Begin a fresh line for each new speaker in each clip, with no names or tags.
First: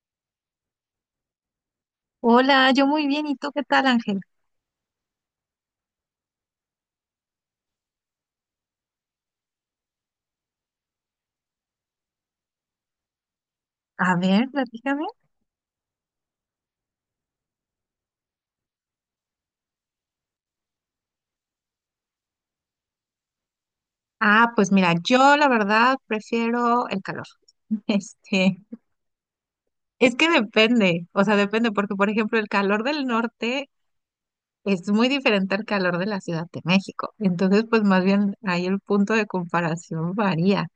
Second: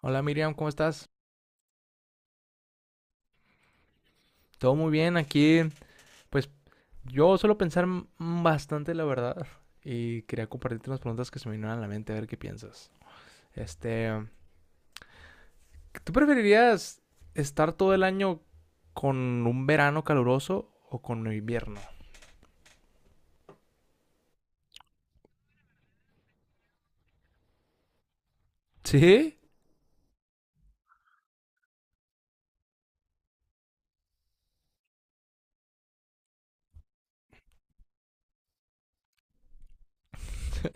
Hola Miriam, ¿cómo estás?
Hola, yo muy bien. ¿Y tú qué tal, Ángel?
Todo muy bien aquí. Pues yo suelo pensar bastante, la verdad, y quería compartirte unas preguntas que se me vinieron a la mente a ver qué piensas. Este,
A ver, platícame.
¿Tú preferirías estar todo el año con un verano caluroso o con un invierno?
Ah, pues mira, yo la verdad prefiero el calor. Este,
¿Sí?
es que depende, o sea, depende, porque por ejemplo, el calor del norte es muy diferente al calor de la Ciudad de México. Entonces, pues más bien ahí el punto de comparación varía.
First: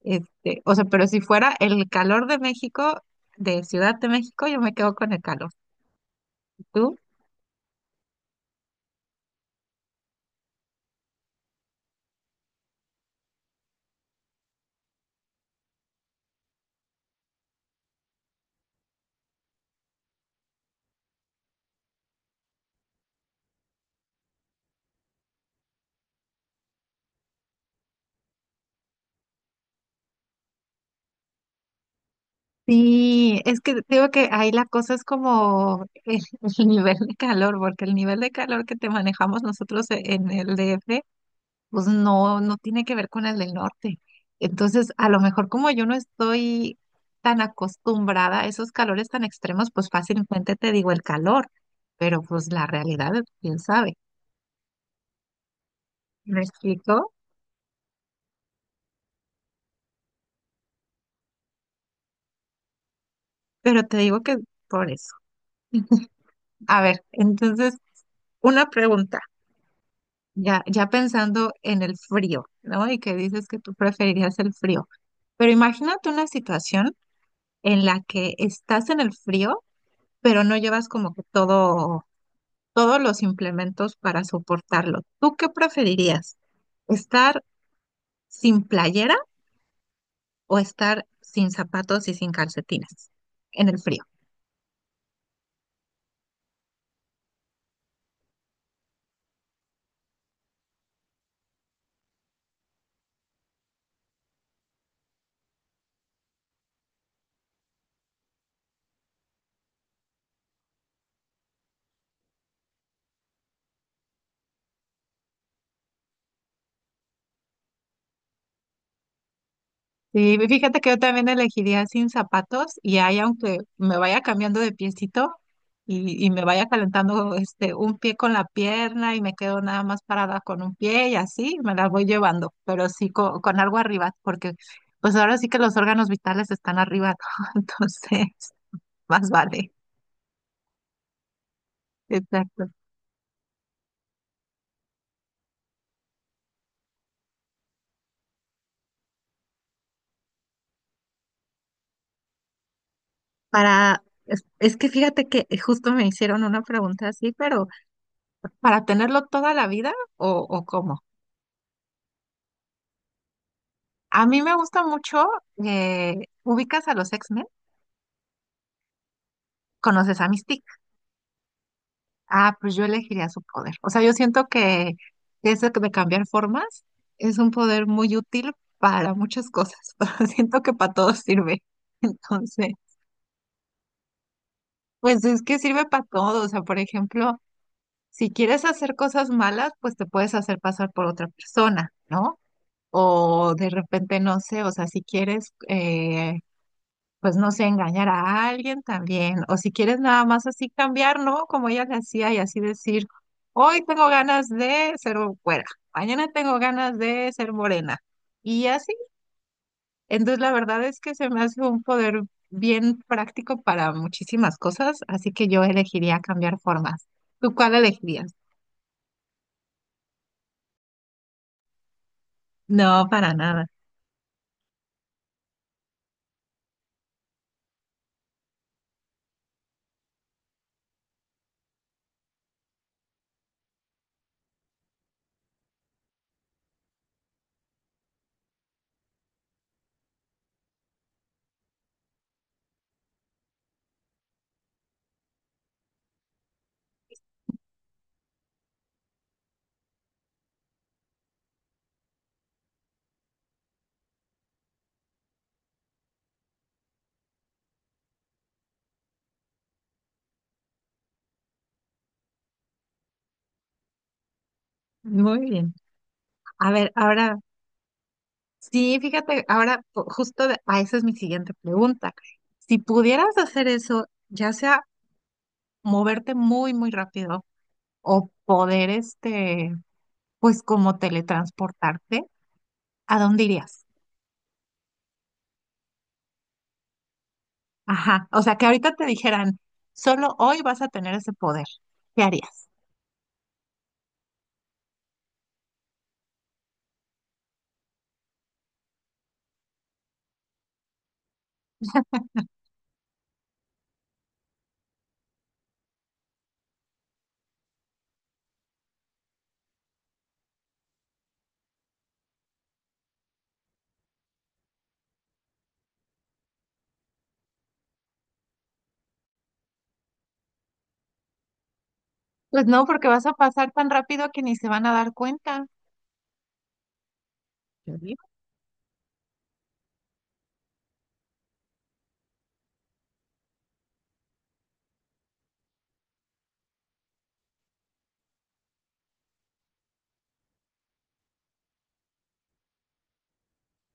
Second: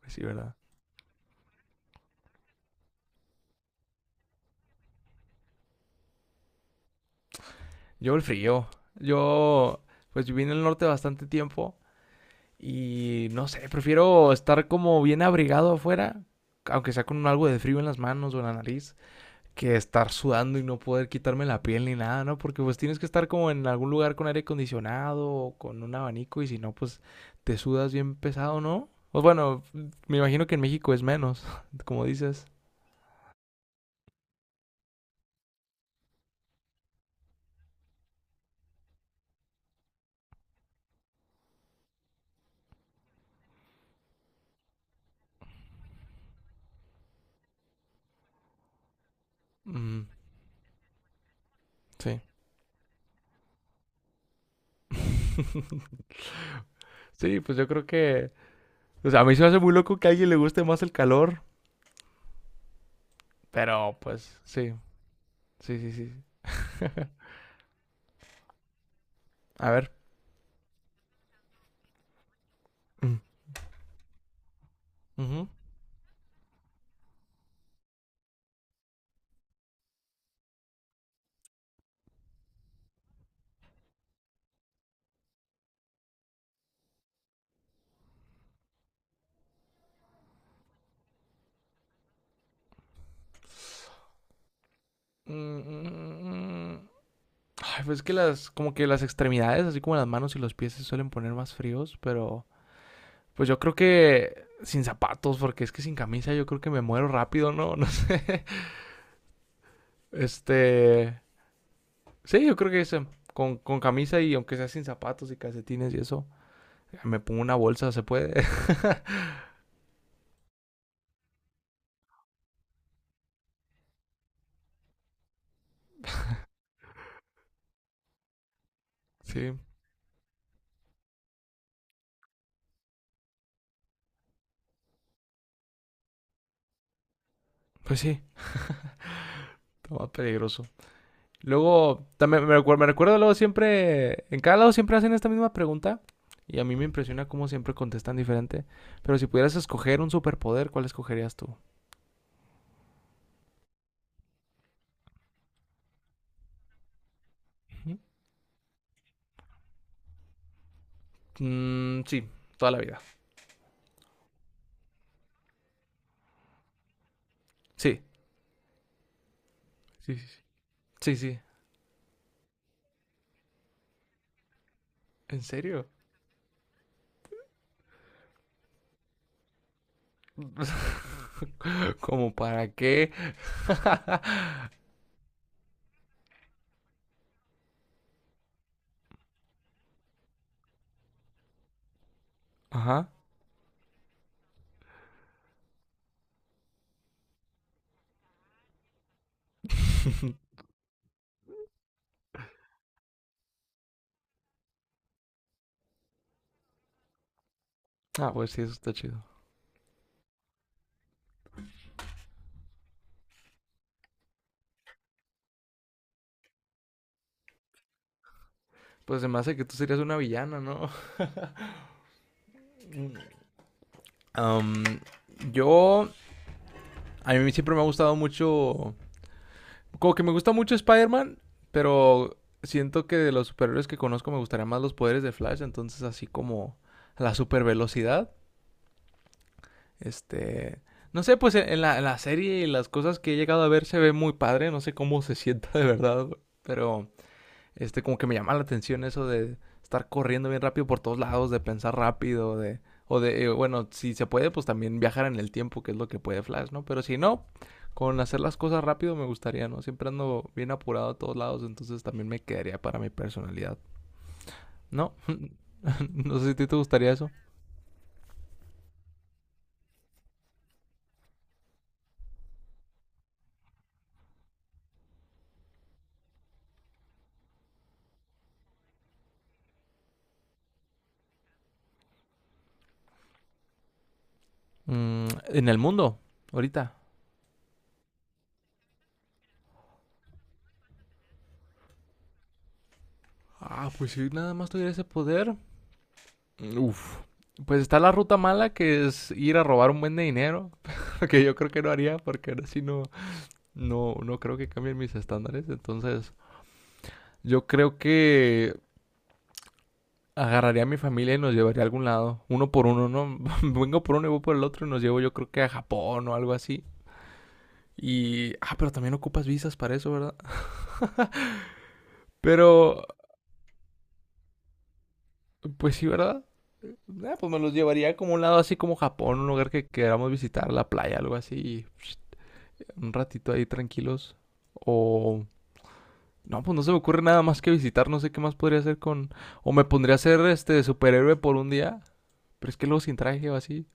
Pues sí, ¿verdad?
Este, o sea, pero si fuera el calor de México, de Ciudad de México, yo me quedo con el calor. ¿Y tú?
Yo el frío. Yo, pues viví en el norte bastante tiempo y no sé, prefiero estar como bien abrigado afuera, aunque sea con algo de frío en las manos o en la nariz que estar sudando y no poder quitarme la piel ni nada, ¿no? Porque pues tienes que estar como en algún lugar con aire acondicionado o con un abanico y si no, pues te sudas bien pesado, ¿no? Pues bueno, me imagino que en México es menos, como dices.
Sí, es que digo que ahí la cosa es como el nivel de calor, porque el nivel de calor que te manejamos nosotros en el DF, pues no, no tiene que ver con el del norte. Entonces, a lo mejor como yo no estoy tan acostumbrada a esos calores tan extremos, pues
Mm,
fácilmente te digo el calor,
sí.
pero pues la realidad, quién sabe. ¿Me explico?
Sí, pues yo creo que... O sea, a mí se me hace muy loco que a alguien le guste más el calor,
Pero
pero
te digo que
pues sí,
por eso.
sí, sí, sí.
A ver, entonces, una pregunta.
A ver.
Ya pensando en el frío, ¿no? Y que
Mm,
dices que tú preferirías el frío.
ujú.
Pero imagínate una situación en la que estás en el frío, pero no llevas como que todos los implementos para soportarlo. ¿Tú qué preferirías? ¿Estar sin playera o estar sin zapatos y sin calcetines en el frío?
Mm, mm, mm, Ay, pues es que las, como que las extremidades, así como las manos y los pies se suelen poner más fríos, pero pues yo creo que sin zapatos, porque es que sin camisa yo creo que me muero rápido, ¿no? No sé. Este, sí, yo creo que ese, con camisa y aunque sea sin zapatos y calcetines y eso, me pongo una bolsa, se puede.
Sí, fíjate que yo también elegiría sin zapatos y ahí aunque me vaya cambiando de piecito y me vaya calentando este un pie con la pierna y me
Sí,
quedo nada más parada con un pie y así me las voy llevando, pero sí con, algo arriba, porque pues ahora sí que los órganos vitales están arriba, ¿no?
pues sí,
Entonces más vale.
está más peligroso. Luego, también me
Exacto.
recuerdo, me recuerdo luego siempre, en cada lado siempre hacen esta misma pregunta y a mí me impresiona cómo siempre contestan diferente. Pero si pudieras escoger un superpoder, ¿cuál escogerías tú?
Es que fíjate que justo me hicieron una pregunta así, pero ¿para tenerlo toda la vida o cómo?
Mm, sí, toda la vida.
A mí me gusta mucho, eh, ubicas a los X-Men,
Sí, sí,
conoces
sí,
a
sí,
Mystique.
sí, sí.
Ah, pues yo elegiría su poder. O sea, yo siento que
¿En
ese
serio?
de cambiar formas es un poder muy útil para muchas cosas. Pero siento que para todo sirve.
¿Como
Entonces,
para qué?
pues es que sirve para todo. O sea, por ejemplo, si quieres hacer cosas malas, pues te puedes hacer pasar por otra persona, ¿no?
Ajá.
O de repente, no sé, o sea, si quieres... pues no sé, engañar a alguien también, o si quieres nada más así cambiar, ¿no? Como ella le hacía y así decir, hoy tengo ganas de ser güera, mañana tengo ganas de ser morena,
Ah, pues sí,
y
eso
así.
está chido.
Entonces la verdad es que se me hace un poder bien práctico para muchísimas cosas, así que yo elegiría cambiar formas. ¿Tú cuál elegirías?
Pues se me hace que tú serías una villana, ¿no?
No, para nada.
Am, yo, a mí siempre me ha gustado mucho. Como que me gusta mucho Spider-Man, pero siento que de los superhéroes que conozco me gustaría más los poderes de Flash, entonces así como la super velocidad. Este, no sé, pues en la serie y las cosas que he llegado a ver se ve muy padre, no sé cómo se sienta de verdad, güey, pero como que me llama la atención eso de estar corriendo bien rápido por todos lados, de pensar rápido, de. O de, bueno, si se puede, pues también viajar en el tiempo, que es lo que puede Flash, ¿no? Pero si no, con hacer las cosas rápido me gustaría, ¿no? Siempre ando bien apurado a todos lados, entonces también me quedaría para mi personalidad. ¿No?
Muy bien.
No sé si a ti
A
te
ver,
gustaría eso.
ahora... Sí, fíjate, ahora a esa es mi siguiente pregunta. Si pudieras hacer eso, ya sea moverte muy, muy rápido o poder, este, pues como teletransportarte, ¿a dónde irías?
En el mundo, ahorita.
Ajá, o sea, que ahorita te dijeran, solo hoy vas a tener ese poder, ¿qué harías?
Ah, pues si nada más tuviera ese poder, uf. Pues está la ruta mala que es ir a robar un buen de dinero, que yo creo que no haría porque ahora sí no, no, no creo que cambien mis estándares. Entonces, yo creo que agarraría a mi familia y nos llevaría a algún lado, uno por uno, ¿no? Vengo por uno y voy por el otro y nos llevo yo creo que a Japón o algo así. Y, ah, pero también ocupas visas para eso, ¿verdad?
Pues
Pero,
no, porque vas a pasar tan rápido que ni se van a dar cuenta.
pues sí, ¿verdad? Ah, pues me los
Yo
llevaría
digo,
como a un lado así como Japón, un lugar que queramos visitar, la playa, algo así, y, psh, un ratito ahí tranquilos. O no, pues no se me ocurre nada más que visitar, no sé qué más podría hacer con... O me pondría a ser este superhéroe por un día, pero es que luego sin traje o así.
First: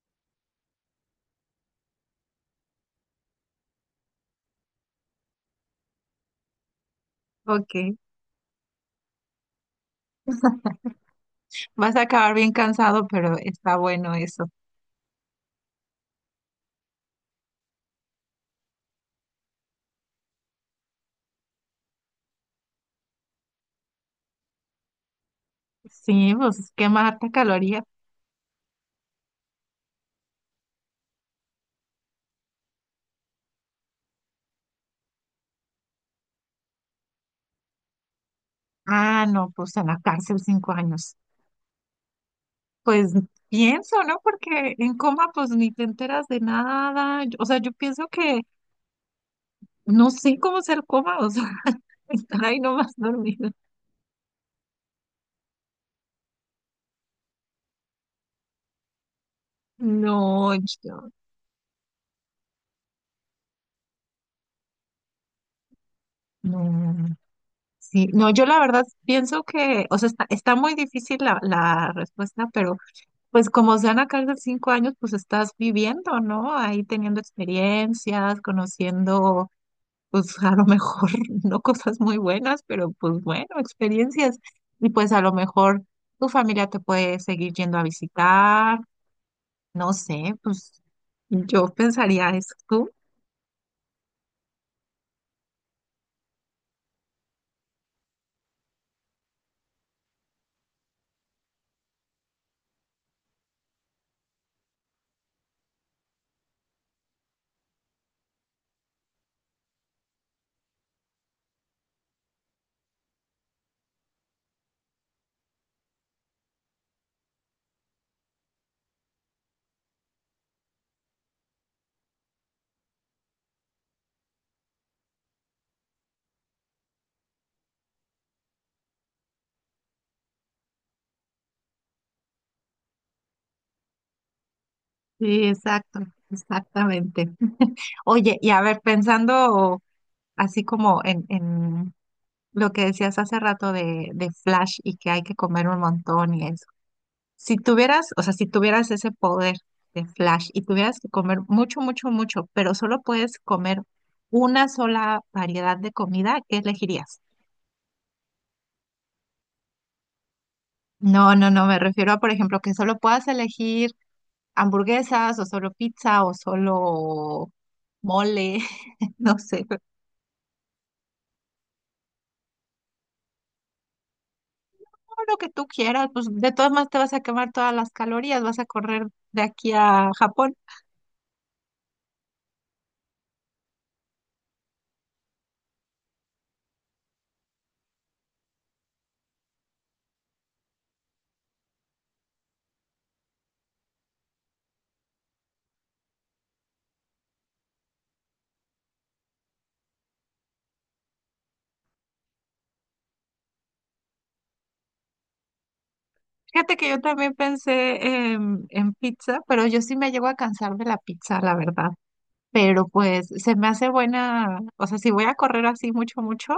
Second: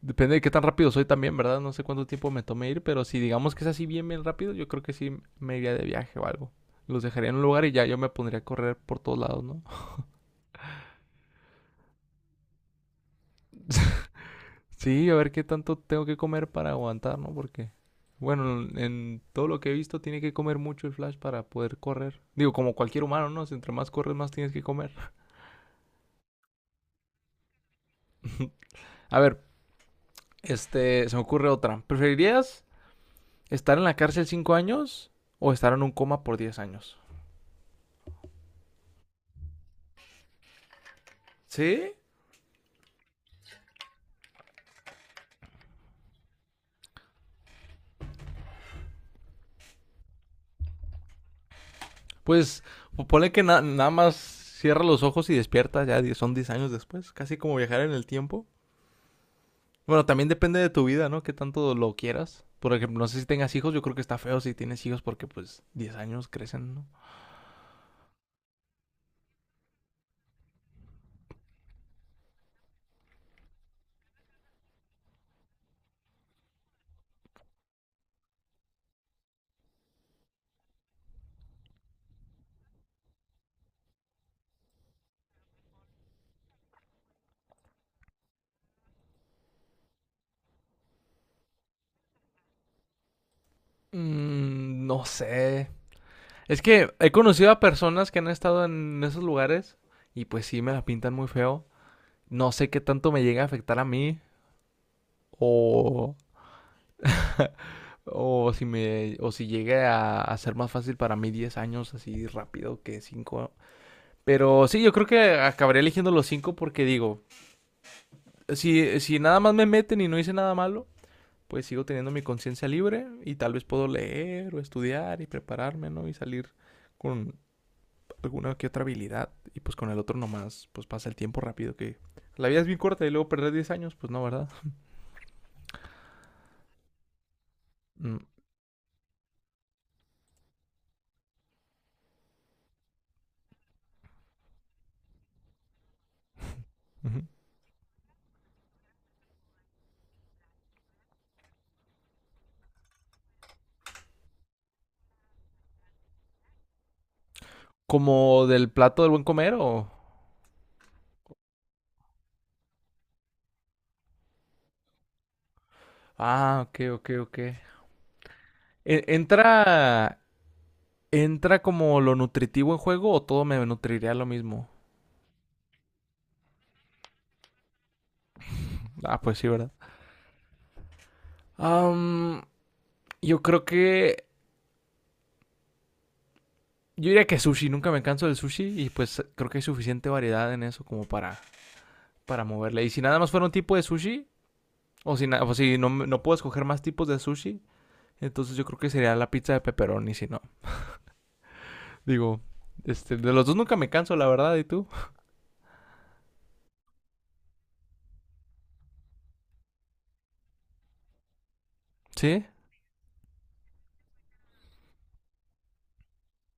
Depende de qué tan rápido soy también, ¿verdad? No sé cuánto tiempo me tome ir, pero si digamos que es así bien, bien rápido, yo creo que sí me iría de viaje o algo. Los dejaría en un lugar y ya
ok,
yo me pondría a correr por todos lados, ¿no?
vas a acabar bien cansado, pero está bueno eso.
Sí, a ver qué tanto tengo que comer para aguantar, ¿no? Porque, bueno, en todo lo que he visto tiene que comer mucho el Flash para poder correr. Digo, como cualquier humano, ¿no? Si entre más corres, más tienes que comer.
Sí, pues quemarte calorías.
A ver, se me ocurre otra. ¿Preferirías estar en la cárcel 5 años o estar en un coma por 10 años?
Ah, no, pues en la cárcel 5 años.
¿Sí?
Pues pienso, ¿no? Porque en coma pues ni te enteras de nada. O sea, yo pienso que no sé cómo ser coma, o sea, estar ahí
Pues,
nomás
ponle que
dormido.
nada más cierra los ojos y despierta, ya son 10 años después. Casi como viajar en el tiempo. Bueno, también
No,
depende de tu vida,
yo,
¿no? Qué tanto lo quieras. Por ejemplo, no sé si tengas hijos, yo creo que está feo si tienes hijos porque pues 10 años crecen, ¿no?
no. Sí, no, yo la verdad pienso que, o sea, está muy difícil la respuesta, pero pues como sean en cárcel 5 años, pues estás viviendo, ¿no? Ahí teniendo experiencias, conociendo pues a lo mejor no cosas muy buenas, pero pues bueno, experiencias. Y pues a lo mejor tu familia te puede seguir yendo a visitar, no sé, pues yo pensaría eso, tú.
Mm, no sé. Es que he conocido a personas que han estado en esos lugares y pues sí me la pintan muy feo. No sé qué tanto me llega a afectar a mí o o si me o si llegue a ser más fácil para mí 10 años así rápido que 5. Pero sí, yo creo que acabaré eligiendo los 5 porque digo, si nada más me meten y no hice nada malo, pues sigo teniendo mi conciencia libre y tal vez puedo leer o estudiar y prepararme, ¿no? Y salir con alguna que otra habilidad y pues con el otro nomás, pues pasa el tiempo rápido que la vida es bien corta y luego perder 10 años, pues no, ¿verdad?
Sí, exacto, exactamente.
Mm,
Oye, y a ver, pensando así como en lo que decías hace rato de Flash y que hay que comer un montón y eso.
ujú.
Si tuvieras, o sea, si tuvieras ese poder de Flash y tuvieras que comer mucho, mucho, mucho, pero solo puedes comer una sola variedad de comida, ¿qué elegirías?
¿Como del plato del buen comer o...?
No, no, no, me refiero a, por ejemplo, que solo puedas elegir hamburguesas o solo pizza o
Ah, ok, ok, ok.
solo mole, no sé, pero
¿Entra, entra como lo nutritivo en juego o todo me nutriría lo mismo?
todo lo que tú quieras, pues de todas maneras te vas a quemar todas las calorías, vas a correr
Ah, pues
de
sí, ¿verdad?
aquí a Japón.
Am, yo creo que yo diría que sushi, nunca me canso del sushi y pues creo que hay suficiente variedad en eso como para, moverle. Y si nada más fuera un tipo de sushi, o si, o si no, no puedo escoger más tipos de sushi, entonces yo creo que sería la pizza de pepperoni, si no. Digo, de los dos nunca me canso, la verdad, ¿y tú?
Fíjate que yo también pensé en pizza, pero yo sí me llego a cansar de la pizza, la verdad.
¿Sí?
Pero pues se me hace buena, o sea, si voy a correr así mucho, mucho,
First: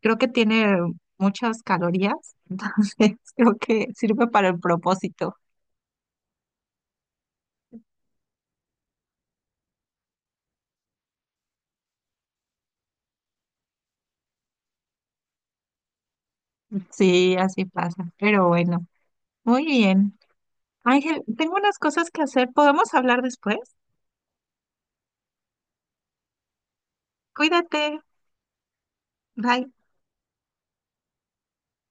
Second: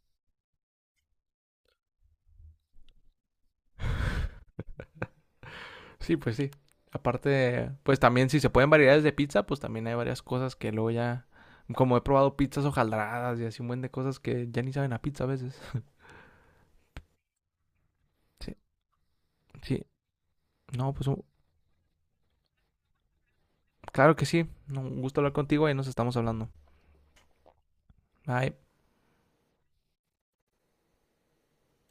creo que tiene muchas calorías, entonces creo que sirve para el propósito.
Sí, pues sí. Aparte, pues también si se pueden variedades de pizza, pues también hay varias cosas que luego ya... Como he probado pizzas hojaldradas y así un buen de cosas que ya ni saben a pizza a veces.
Sí, así pasa, pero
Sí,
bueno, muy
sí.
bien.
No, pues
Ángel, tengo unas cosas que hacer, ¿podemos hablar después?
claro que sí. Un gusto hablar contigo y nos estamos hablando.
Cuídate,
Bye.
bye.